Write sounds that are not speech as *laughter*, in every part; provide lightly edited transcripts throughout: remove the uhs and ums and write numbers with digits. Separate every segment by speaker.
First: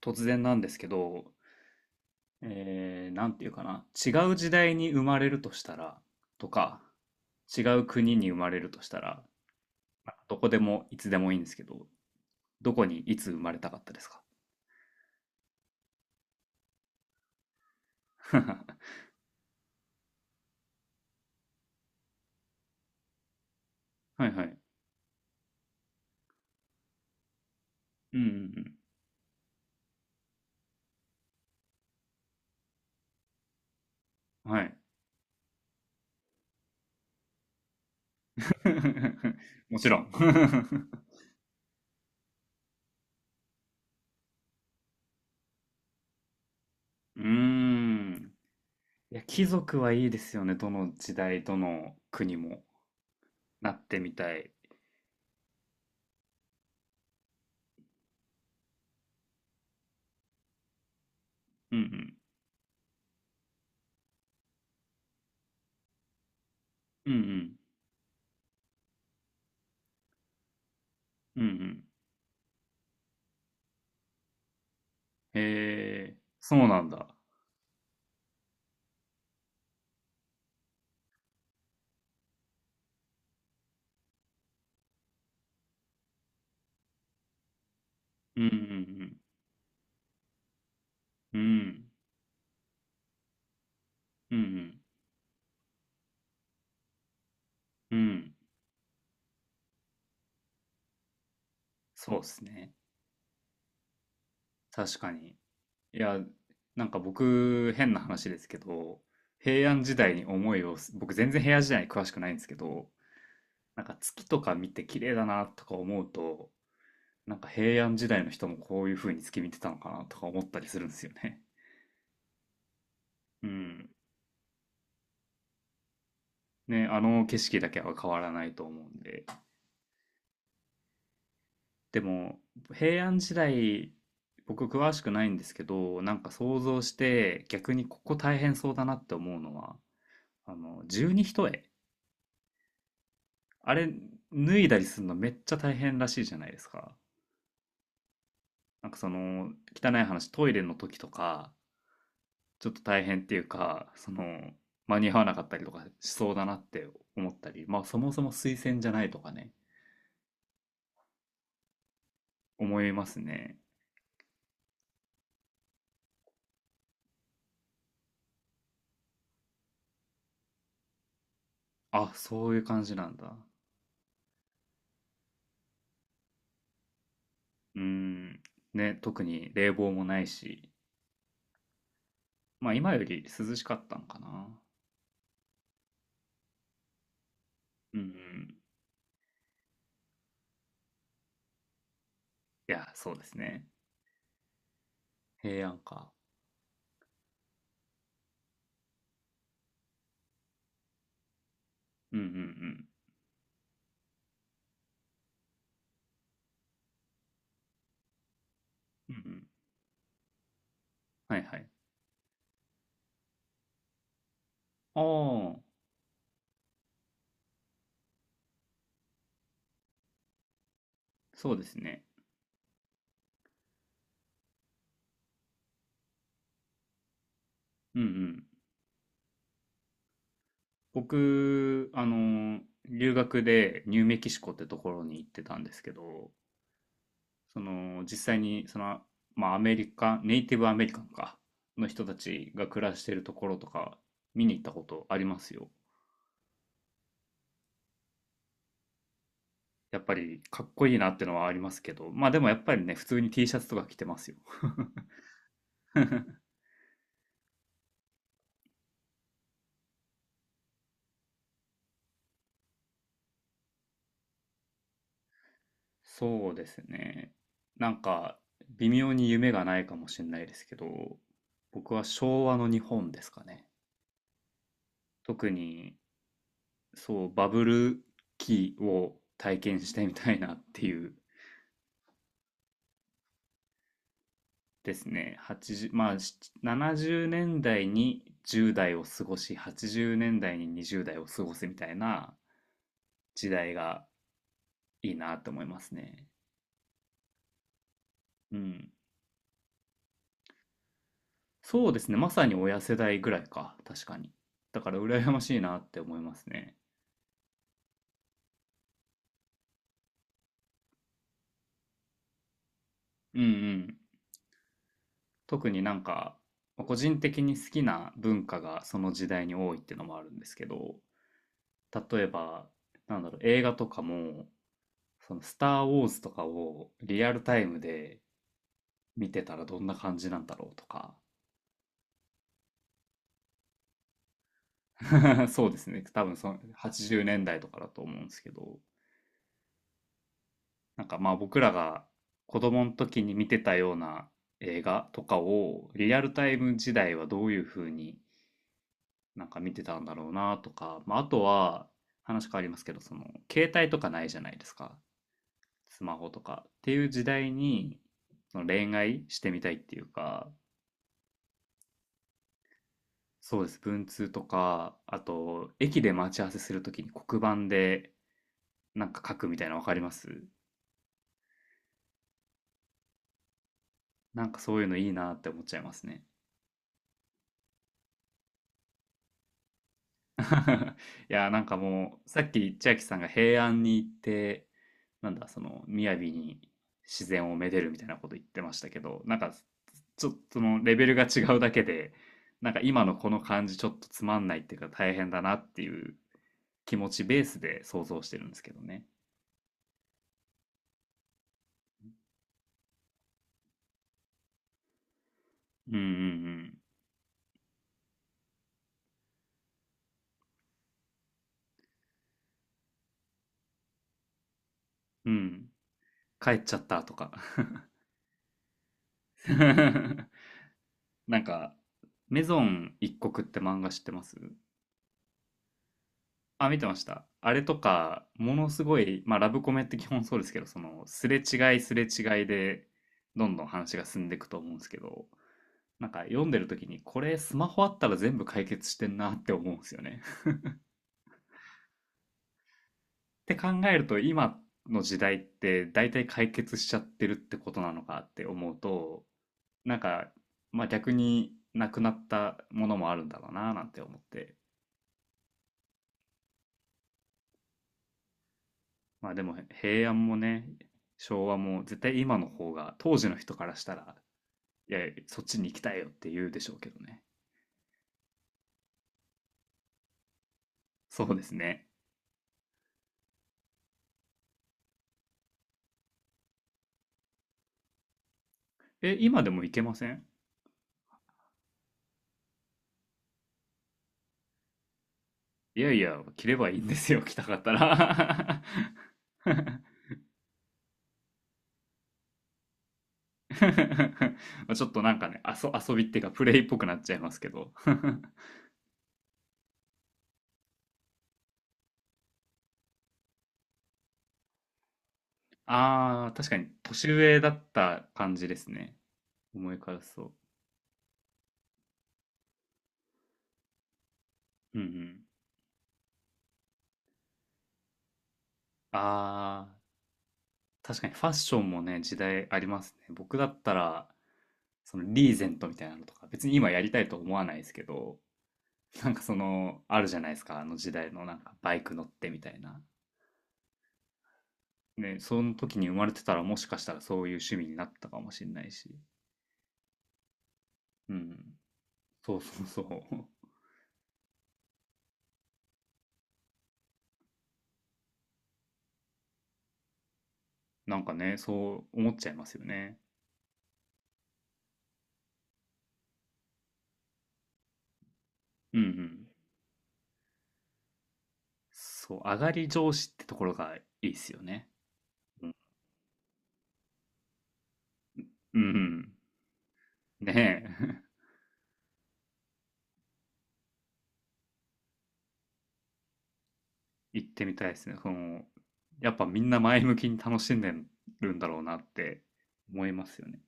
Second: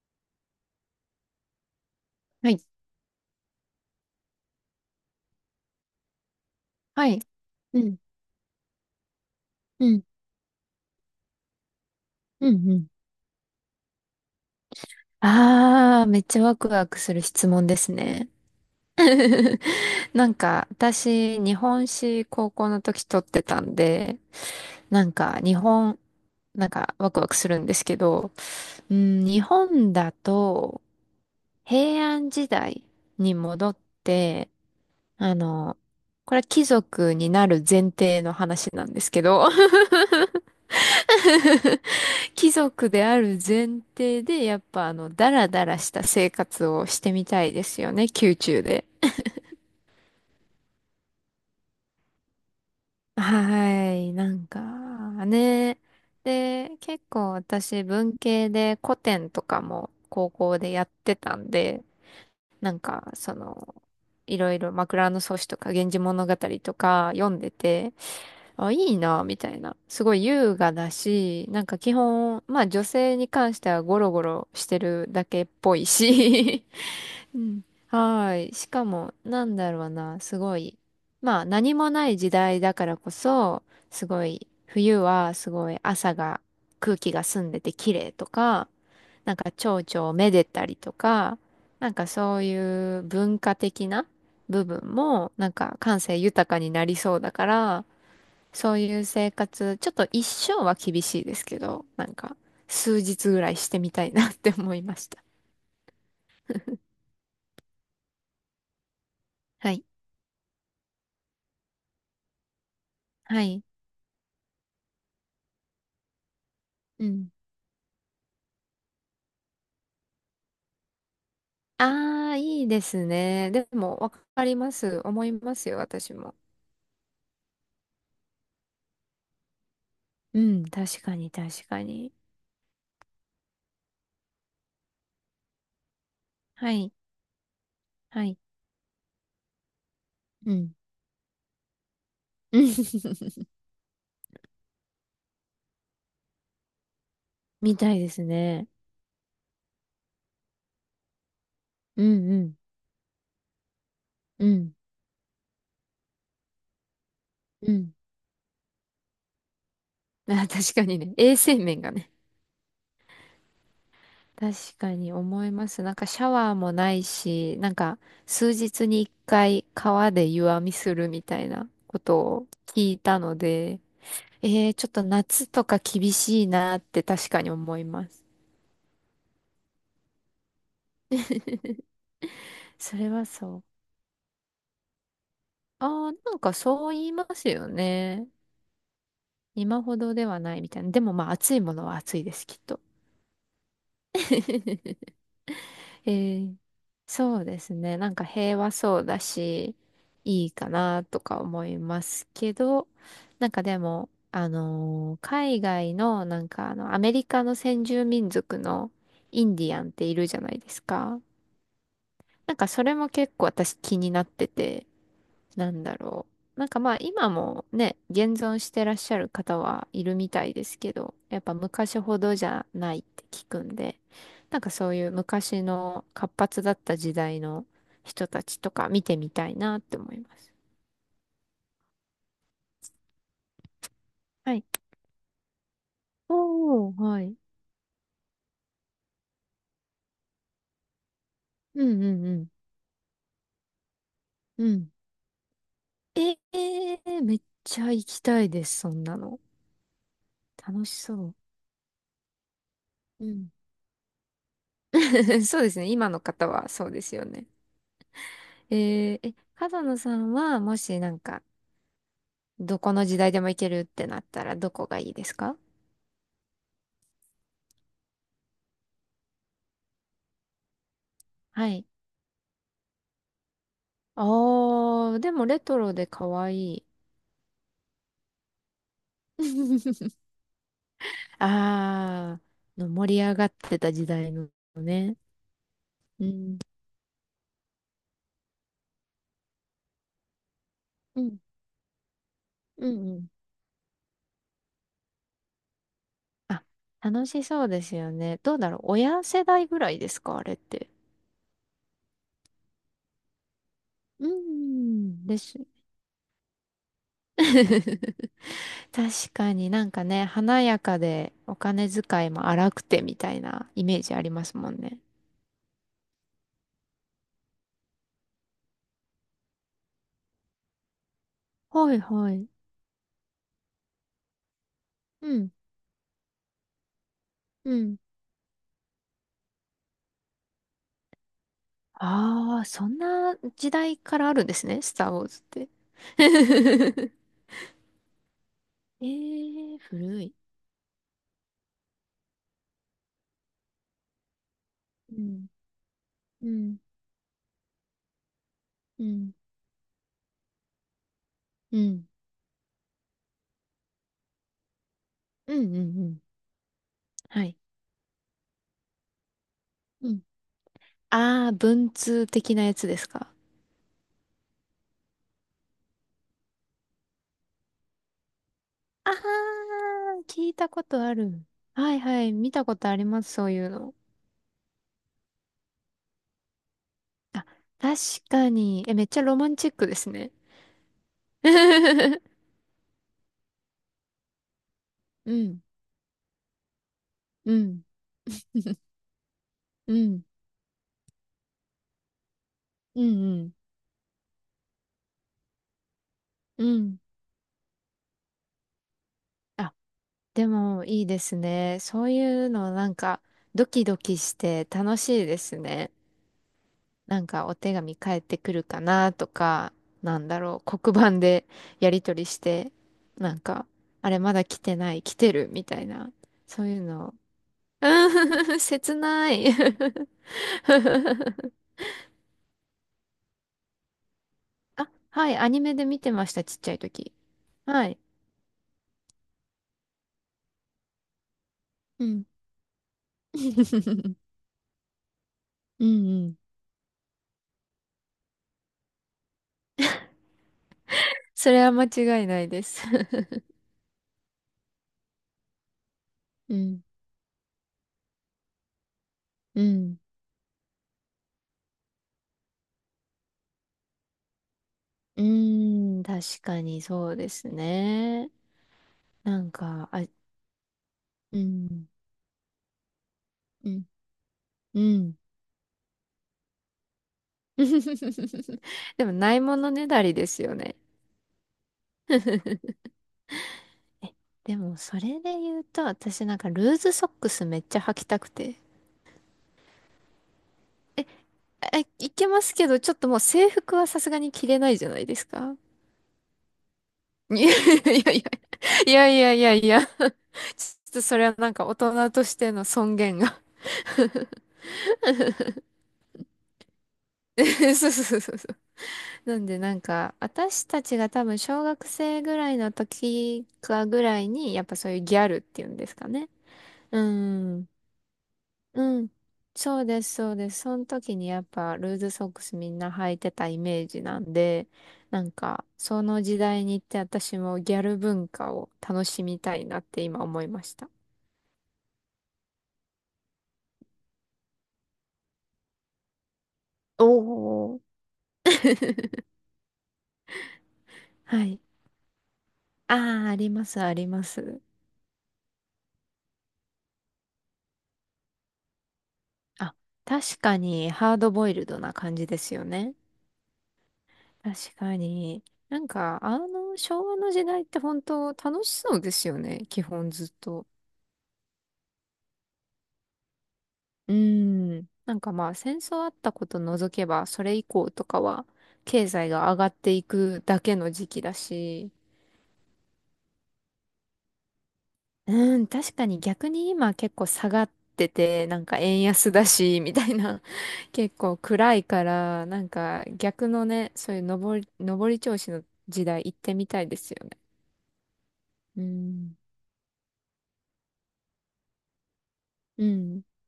Speaker 1: 突然なんですけど、
Speaker 2: はい。
Speaker 1: なんていうかな、違う時代に生まれるとしたら、とか、
Speaker 2: はい。
Speaker 1: 違
Speaker 2: う
Speaker 1: う
Speaker 2: ん。
Speaker 1: 国に生まれるとしたら、
Speaker 2: うん。
Speaker 1: まあどこでもいつでもいいんですけど、
Speaker 2: うん。
Speaker 1: ど
Speaker 2: う
Speaker 1: こ
Speaker 2: ん。
Speaker 1: にいつ生まれたかったですか？
Speaker 2: ああ、めっちゃワクワクする質問ですね。
Speaker 1: *laughs*
Speaker 2: *laughs* なんか、私、日本史高校の時取ってたんで、
Speaker 1: はいはい。
Speaker 2: なんか、日本、なんか、ワクワクするんですけ
Speaker 1: うんう
Speaker 2: ど、
Speaker 1: ん
Speaker 2: うん、日本だと、平安時代に戻っ
Speaker 1: う
Speaker 2: て、
Speaker 1: ん。はい。
Speaker 2: あの、これは貴族になる前提の話なんですけど。
Speaker 1: *laughs* もちろん。*laughs*
Speaker 2: *laughs* *laughs* 貴族である前提で、やっぱダラダラした生活をして
Speaker 1: うー
Speaker 2: みたいですよね、
Speaker 1: ん。
Speaker 2: 宮中で。
Speaker 1: いや、貴族はいいですよね。どの時代、どの国もなっ
Speaker 2: は
Speaker 1: て
Speaker 2: い、
Speaker 1: み
Speaker 2: な
Speaker 1: た
Speaker 2: ん
Speaker 1: い。
Speaker 2: か、ね。で、結構私文系で古典とかも高校でやってたん
Speaker 1: うんう
Speaker 2: で、
Speaker 1: ん。
Speaker 2: なんか、いろいろ枕草子とか源氏物語と
Speaker 1: う
Speaker 2: か
Speaker 1: んう
Speaker 2: 読んで
Speaker 1: ん。
Speaker 2: て、あ、いいな、みたいな。すごい優雅だ
Speaker 1: うんう
Speaker 2: し、なんか
Speaker 1: ん。
Speaker 2: 基本、まあ女性に関してはゴロゴロしてるだけっぽい
Speaker 1: へえ、そ
Speaker 2: し。
Speaker 1: うなんだ。
Speaker 2: *laughs* うん。はーい。しかも、なんだろうな、すごい。まあ何もない時代だからこそ、すごい、冬はすごい朝が、空気が澄んでて綺麗と
Speaker 1: うんうんう
Speaker 2: か、
Speaker 1: ん。
Speaker 2: なんか蝶々をめでたりとか、
Speaker 1: う
Speaker 2: な
Speaker 1: ん、
Speaker 2: んかそういう文化的な
Speaker 1: う
Speaker 2: 部
Speaker 1: ん、
Speaker 2: 分も、なんか感性豊かになりそうだから、
Speaker 1: うん、うん、
Speaker 2: そういう生活、ちょっと一生は厳しいですけど、なん
Speaker 1: そうで
Speaker 2: か、
Speaker 1: すね。
Speaker 2: 数日ぐらいしてみたいなって思いま
Speaker 1: 確
Speaker 2: し
Speaker 1: か
Speaker 2: た。
Speaker 1: に。いや、なんか僕、変な話ですけど、平
Speaker 2: は
Speaker 1: 安
Speaker 2: い。
Speaker 1: 時代に思いをす、僕全然平安時代に詳しくないんですけど、
Speaker 2: はい。
Speaker 1: なんか月とか見て綺麗だなとか思うと、
Speaker 2: うん。
Speaker 1: なんか平安時代の人もこういう風に月見てたのかなとか思ったりするんですよね。
Speaker 2: ああ、いいです
Speaker 1: う
Speaker 2: ね。で
Speaker 1: ん。
Speaker 2: も、わかります。思いますよ、私も。
Speaker 1: ね、あの景色だけは変わらないと思うんで。
Speaker 2: うん、確かに、確か
Speaker 1: で
Speaker 2: に。
Speaker 1: も平安時代、僕詳しくないんですけど、なんか想
Speaker 2: は
Speaker 1: 像し
Speaker 2: い。
Speaker 1: て逆にここ
Speaker 2: は
Speaker 1: 大
Speaker 2: い。
Speaker 1: 変そうだなって思うのは、
Speaker 2: う
Speaker 1: あ
Speaker 2: ん。
Speaker 1: の十二単、
Speaker 2: *laughs*
Speaker 1: あれ脱いだりするのめっちゃ大変らしいじゃないですか。
Speaker 2: みたいですね。
Speaker 1: なんかその、汚い話、トイレの時とか
Speaker 2: うん、うん。
Speaker 1: ちょっと大変っていうか、その、
Speaker 2: うん。
Speaker 1: 間に合わなかったりとかしそうだなって思ったり。
Speaker 2: う
Speaker 1: まあ
Speaker 2: ん。
Speaker 1: そもそも推薦じゃないとかね。
Speaker 2: *laughs* あー、確かにね。衛生面がね。
Speaker 1: 思いますね。
Speaker 2: 確かに思います。なんかシャワーもないし、なんか数日に一回川で湯あみするみたいなこ
Speaker 1: あ、
Speaker 2: とを
Speaker 1: そういう感
Speaker 2: 聞
Speaker 1: じ
Speaker 2: い
Speaker 1: なん
Speaker 2: た
Speaker 1: だ。
Speaker 2: ので、ちょっと夏とか厳しいなって確かに
Speaker 1: う
Speaker 2: 思
Speaker 1: ー
Speaker 2: います。
Speaker 1: ん。ね、特に冷房もないし。
Speaker 2: *laughs*
Speaker 1: まあ、今
Speaker 2: そ
Speaker 1: よ
Speaker 2: れ
Speaker 1: り
Speaker 2: は
Speaker 1: 涼
Speaker 2: そ
Speaker 1: し
Speaker 2: う。
Speaker 1: かったんかな。
Speaker 2: ああ、なんかそう言いますよ
Speaker 1: うんう
Speaker 2: ね。
Speaker 1: ん。
Speaker 2: 今ほどではないみたいな。でもまあ暑いものは暑いです、きっ
Speaker 1: い
Speaker 2: と。
Speaker 1: や、そうですね。
Speaker 2: *laughs*
Speaker 1: 平安か。
Speaker 2: えーそうですね。なんか平和そうだし、いいかなとか思いま
Speaker 1: うんうんう
Speaker 2: すけ
Speaker 1: ん。
Speaker 2: ど、なんかでも、海外の、なんかアメリカの先住民族の
Speaker 1: うんう
Speaker 2: イ
Speaker 1: ん。
Speaker 2: ンディアンっているじゃないですか。
Speaker 1: はいはい。
Speaker 2: なんかそれも結構私気になってて、
Speaker 1: ああ、
Speaker 2: なんだろう。なんかまあ今もね、現存してらっしゃる方はいるみたいですけど、やっ
Speaker 1: そ
Speaker 2: ぱ
Speaker 1: うです
Speaker 2: 昔
Speaker 1: ね。
Speaker 2: ほどじゃないって聞くんで、なんかそういう昔の活発だった時代の
Speaker 1: うんう
Speaker 2: 人た
Speaker 1: ん。
Speaker 2: ちとか見てみたいなって思います。
Speaker 1: 僕、留学でニューメキシコっ
Speaker 2: はい。
Speaker 1: てところに行ってたんですけど、
Speaker 2: おー、はい。
Speaker 1: その、実際に、その、まあ、アメリカ、ネイティブアメリカンか、
Speaker 2: う
Speaker 1: の
Speaker 2: ん
Speaker 1: 人
Speaker 2: う
Speaker 1: た
Speaker 2: んうん。
Speaker 1: ちが暮らしてるところとか、見に行っ
Speaker 2: う
Speaker 1: たこ
Speaker 2: ん。
Speaker 1: とありますよ。
Speaker 2: ええー、めっちゃ行きたいです、そんなの。
Speaker 1: やっぱり、かっ
Speaker 2: 楽
Speaker 1: こい
Speaker 2: し
Speaker 1: いなって
Speaker 2: そ
Speaker 1: のはありますけど、まあでもやっぱりね、普通
Speaker 2: う。う
Speaker 1: に T
Speaker 2: ん。
Speaker 1: シャツとか着てますよ。
Speaker 2: *laughs* そうですね、今の方
Speaker 1: *laughs*
Speaker 2: はそうですよね。え角野さんはもしなんかどこの時代でも行けるってなったらどこがいいですか？
Speaker 1: そうですね。なんか、微妙に夢がないかもしれないですけど、
Speaker 2: はい。
Speaker 1: 僕は昭和の日本ですかね。
Speaker 2: あー、でも
Speaker 1: 特
Speaker 2: レトロ
Speaker 1: に、
Speaker 2: で可愛い。
Speaker 1: そう、バブル期を体験してみ
Speaker 2: *laughs*
Speaker 1: たいなっていう
Speaker 2: あー、の盛り上がってた時代の
Speaker 1: です
Speaker 2: ね。
Speaker 1: ね。80、まあ、
Speaker 2: うん。
Speaker 1: 70年代に10代を過ごし、80年代に20
Speaker 2: う
Speaker 1: 代を
Speaker 2: ん。
Speaker 1: 過ごすみたいな
Speaker 2: うんうん。
Speaker 1: 時代がいいなと思いますね。
Speaker 2: あ、楽しそうですよね。ど
Speaker 1: う
Speaker 2: うだろう。
Speaker 1: ん。
Speaker 2: 親世代ぐらいですかあれって？
Speaker 1: そうですね。まさに親世代ぐらいか。確か
Speaker 2: う
Speaker 1: に。だから
Speaker 2: ん。
Speaker 1: 羨
Speaker 2: で
Speaker 1: まし
Speaker 2: す。
Speaker 1: いなって思いますね。
Speaker 2: *laughs* 確かになんかね、華やかでお金遣いも荒くてみた
Speaker 1: う
Speaker 2: い
Speaker 1: んう
Speaker 2: なイ
Speaker 1: ん。
Speaker 2: メージありますもんね。
Speaker 1: 特になんか、まあ個人的に好きな文化がその時代に多いっていうのもあるんですけど、
Speaker 2: はい
Speaker 1: 例え
Speaker 2: はい。
Speaker 1: ば、なんだろう、映画とかも、
Speaker 2: う
Speaker 1: その
Speaker 2: ん。
Speaker 1: スター・ウォーズとかをリアルタイ
Speaker 2: う
Speaker 1: ム
Speaker 2: ん。
Speaker 1: で見てたらどんな感じなんだろうとか、
Speaker 2: ああ、そんな時代からあるんですね、スター・ウォーズっ
Speaker 1: *laughs* そ
Speaker 2: て。
Speaker 1: うですね。多分その80
Speaker 2: *laughs*
Speaker 1: 年代とかだと思うんですけど、
Speaker 2: ええー古い。
Speaker 1: なんかまあ僕らが子供の時に見てたような映画
Speaker 2: う
Speaker 1: とか
Speaker 2: ん、
Speaker 1: をリアル
Speaker 2: う
Speaker 1: タイム
Speaker 2: ん、
Speaker 1: 時代はどういう風に
Speaker 2: うん、
Speaker 1: なんか見てたんだろうなとか、まあ、あと
Speaker 2: う
Speaker 1: は
Speaker 2: ん、
Speaker 1: 話変わりますけど、その携帯とかないじゃないですか。
Speaker 2: うん、うん、
Speaker 1: ス
Speaker 2: う
Speaker 1: マ
Speaker 2: ん。
Speaker 1: ホとかっていう時
Speaker 2: は
Speaker 1: 代
Speaker 2: い。
Speaker 1: にその恋愛してみたいっていう
Speaker 2: うん。
Speaker 1: か。
Speaker 2: ああ、文通的なやつですか？
Speaker 1: そうです。文通とかあと駅で待ち合わせする時に黒板でな
Speaker 2: あ
Speaker 1: んか書くみたいなの
Speaker 2: あ、
Speaker 1: 分かります？
Speaker 2: 聞いたことある。はいはい、見たことあります、そういうの。
Speaker 1: なんかそういうのいいなって思っちゃいますね。
Speaker 2: あ、確かに。え、めっちゃロマンチックですね。
Speaker 1: *laughs* いや、なんかも
Speaker 2: *laughs*
Speaker 1: う、さっき千秋さんが平安に行って、な
Speaker 2: う
Speaker 1: んだ、そ
Speaker 2: ん、
Speaker 1: の、雅に自然
Speaker 2: う
Speaker 1: をめで
Speaker 2: ん、
Speaker 1: るみたいなこと言ってましたけど、なんか、
Speaker 2: うん、
Speaker 1: ちょっとそのレベルが違うだけで、なんか
Speaker 2: う
Speaker 1: 今のこの
Speaker 2: ん、う
Speaker 1: 感じちょっとつまんないっていうか大変だなっていう
Speaker 2: ん、う
Speaker 1: 気
Speaker 2: ん。
Speaker 1: 持ちベースで想像してるんですけどね。
Speaker 2: あ、でもいいですね。そういうのなんかドキドキして楽しいですね。
Speaker 1: うんうん
Speaker 2: なんかお手紙返ってくるかなとか、なんだろう、黒板でやり取りして、なんか、あれまだ来てない、来
Speaker 1: う
Speaker 2: て
Speaker 1: ん。う
Speaker 2: るみ
Speaker 1: ん。
Speaker 2: たいな、
Speaker 1: 帰っ
Speaker 2: そう
Speaker 1: ちゃ
Speaker 2: いう
Speaker 1: ったと
Speaker 2: の。
Speaker 1: か。
Speaker 2: *laughs* うん、*laughs* 切ない。
Speaker 1: *laughs*
Speaker 2: *laughs*
Speaker 1: なんか、メゾン一国って漫画知ってます？
Speaker 2: あ、はい、アニメで見てました、ちっ
Speaker 1: あ、
Speaker 2: ちゃ
Speaker 1: 見
Speaker 2: い
Speaker 1: てまし
Speaker 2: 時。
Speaker 1: た。あれと
Speaker 2: はい。
Speaker 1: か、ものすごい、まあ、ラブコメって基本そうですけど、その、すれ違いすれ
Speaker 2: うん。
Speaker 1: 違いで、どんどん話が
Speaker 2: *laughs*
Speaker 1: 進んでいくと思うんですけど、
Speaker 2: うん
Speaker 1: なんか
Speaker 2: うん。
Speaker 1: 読んでる時に、これスマホあったら全部解決してんなって思うんですよね。*laughs*
Speaker 2: それは間違いないです。
Speaker 1: って
Speaker 2: *laughs*
Speaker 1: 考えると、今の時代って大体解
Speaker 2: う
Speaker 1: 決
Speaker 2: ん。
Speaker 1: しちゃってるってことなのかって思うと、
Speaker 2: う
Speaker 1: な
Speaker 2: ん。
Speaker 1: んか、まあ逆になくなったものもあるんだろうななんて思って。
Speaker 2: うーん、確かにそうですね。
Speaker 1: まあ
Speaker 2: な
Speaker 1: で
Speaker 2: ん
Speaker 1: も
Speaker 2: か、あ、
Speaker 1: 平安もね、
Speaker 2: う
Speaker 1: 昭和も
Speaker 2: ん、
Speaker 1: 絶対今の方が当時の人か
Speaker 2: う
Speaker 1: らし
Speaker 2: ん、
Speaker 1: たら、
Speaker 2: う
Speaker 1: いやいや、
Speaker 2: ん。
Speaker 1: そっちに行きたいよって言うでしょうけどね。
Speaker 2: *laughs* でも、ないものねだりですよね。
Speaker 1: そうですね。
Speaker 2: *laughs* え、でも、それで言うと、私なんか、ルーズソックスめっちゃ履きたくて。
Speaker 1: え、今でも行けません？
Speaker 2: え、あいけますけど、ちょっともう制服はさすがに着れないじゃないですか。
Speaker 1: いやいや、着ればいいんですよ、*laughs* 着たかった
Speaker 2: *laughs*
Speaker 1: ら。
Speaker 2: いやいやいや、いやいやいやいや、*laughs*
Speaker 1: *laughs*
Speaker 2: ちょっとそれはなんか大人としての尊厳が。
Speaker 1: ちょっとなんかね、遊びっていうか、プレイっぽくなっちゃいますけど。
Speaker 2: *laughs* そうそうそうそう。なんでなんか、私たちが多分小学生ぐらいの時かぐらいに、やっぱそういうギャルってい
Speaker 1: *laughs*
Speaker 2: うんですか
Speaker 1: あ
Speaker 2: ね。
Speaker 1: あ、確かに、
Speaker 2: う
Speaker 1: 年上だっ
Speaker 2: ん。
Speaker 1: た感じですね。
Speaker 2: うん。
Speaker 1: 思
Speaker 2: そ
Speaker 1: い
Speaker 2: う
Speaker 1: 返
Speaker 2: です、
Speaker 1: す
Speaker 2: そ
Speaker 1: と。
Speaker 2: うです。その時にやっぱルーズソックスみんな履いてたイメージなんで、
Speaker 1: うんうん。
Speaker 2: なんか、その時代に行って私もギャル文化を楽しみたい
Speaker 1: ああ、
Speaker 2: なって今思いました。
Speaker 1: 確かにファッションもね、時代ありますね。僕だったら、そのリーゼントみたいなのとか、別に今やりた
Speaker 2: お
Speaker 1: いと思わないです
Speaker 2: お。
Speaker 1: けど、*laughs* なんか
Speaker 2: *laughs*
Speaker 1: その、あるじゃないですか、あの時代のなん
Speaker 2: は
Speaker 1: か
Speaker 2: い。
Speaker 1: バイク乗ってみたいな。
Speaker 2: ああ、あります、あります。
Speaker 1: ね、その時に生まれてたらもしかしたらそういう趣味になったかもしれないし。
Speaker 2: あ、確かに
Speaker 1: う
Speaker 2: ハード
Speaker 1: ん。
Speaker 2: ボイルドな感じ
Speaker 1: そ
Speaker 2: で
Speaker 1: う
Speaker 2: す
Speaker 1: そ
Speaker 2: よ
Speaker 1: うそ
Speaker 2: ね。
Speaker 1: う。
Speaker 2: 確かに。なんか、昭和の時代って本当楽しそうですよね。基本ずっと。
Speaker 1: *laughs* なんかね、そう思っちゃいますよね。
Speaker 2: うーん。なんかまあ、戦争あったこと除けば、それ以降とかは、
Speaker 1: うんう
Speaker 2: 経
Speaker 1: ん。
Speaker 2: 済が上がっていくだけの時期だし。
Speaker 1: そう、上がり調子ってところがいいっすよね。うん。
Speaker 2: うん、確かに逆に今結構下がってて、
Speaker 1: う
Speaker 2: なんか円
Speaker 1: ん
Speaker 2: 安だし、みたい
Speaker 1: うん。ね
Speaker 2: な。*laughs*
Speaker 1: え。
Speaker 2: 結構暗いから、なんか逆のね、そういう上り調子の時代行ってみたいです
Speaker 1: *laughs*
Speaker 2: よ
Speaker 1: 行っ
Speaker 2: ね。
Speaker 1: てみたいですね。その、
Speaker 2: う
Speaker 1: やっぱ
Speaker 2: ん。
Speaker 1: みんな前向きに楽しんでるんだろうなって
Speaker 2: う
Speaker 1: 思います
Speaker 2: ん、
Speaker 1: よね。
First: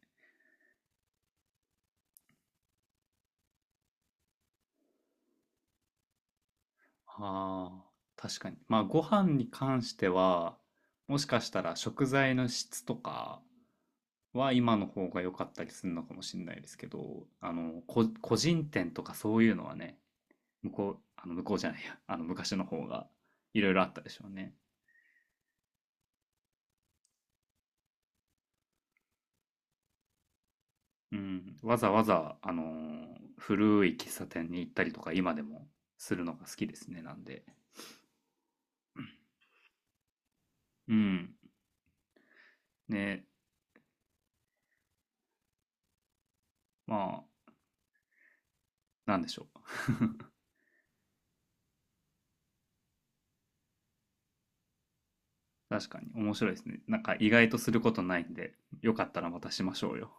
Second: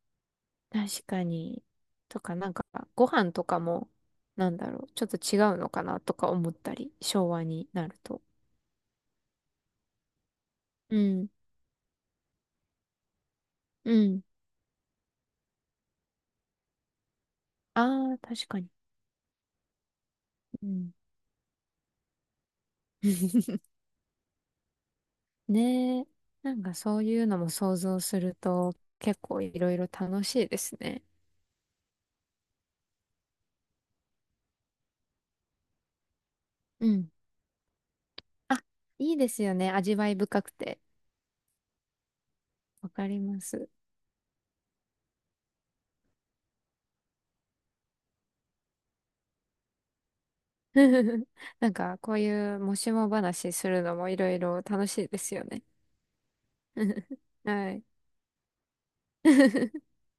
Speaker 2: 確かに。とか、なんか、ご飯とかも、なんだろう、ちょっと違うのかなとか思ったり、昭和に
Speaker 1: ああ、
Speaker 2: なると。
Speaker 1: 確かに。まあ、ご飯に関しては、
Speaker 2: う
Speaker 1: もし
Speaker 2: ん、
Speaker 1: かしたら食材の質とか
Speaker 2: うん。
Speaker 1: は今の方が良かったりするのかもしれないですけど、
Speaker 2: ああ、
Speaker 1: 個
Speaker 2: 確か
Speaker 1: 人
Speaker 2: に。
Speaker 1: 店とかそういうのはね、
Speaker 2: う
Speaker 1: 向こ
Speaker 2: ん。
Speaker 1: う、向こうじゃないや、昔の方がいろい
Speaker 2: *laughs*
Speaker 1: ろあったでしょうね。
Speaker 2: ねえ。なんかそういうのも想像すると、結構いろいろ楽しいですね。
Speaker 1: うん。わざわざ、古い喫茶店に行ったりとか今でもするのが好きで
Speaker 2: う
Speaker 1: すね、
Speaker 2: ん。
Speaker 1: なんで。
Speaker 2: あ、いいですよね。味わい深くて。
Speaker 1: うん。
Speaker 2: わかり
Speaker 1: ね、
Speaker 2: ます。
Speaker 1: まあ、なんでしょう。*laughs*
Speaker 2: *laughs* なんか、こういうもしも話するのもいろいろ楽しいですよね。
Speaker 1: 確かに面白いですね。なんか
Speaker 2: *laughs*
Speaker 1: 意外とす
Speaker 2: は
Speaker 1: る
Speaker 2: い。
Speaker 1: ことないんで、よかったらまたしま
Speaker 2: *laughs*
Speaker 1: しょうよ。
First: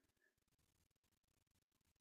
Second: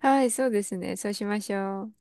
Speaker 2: はい、そうですね。そうしましょう。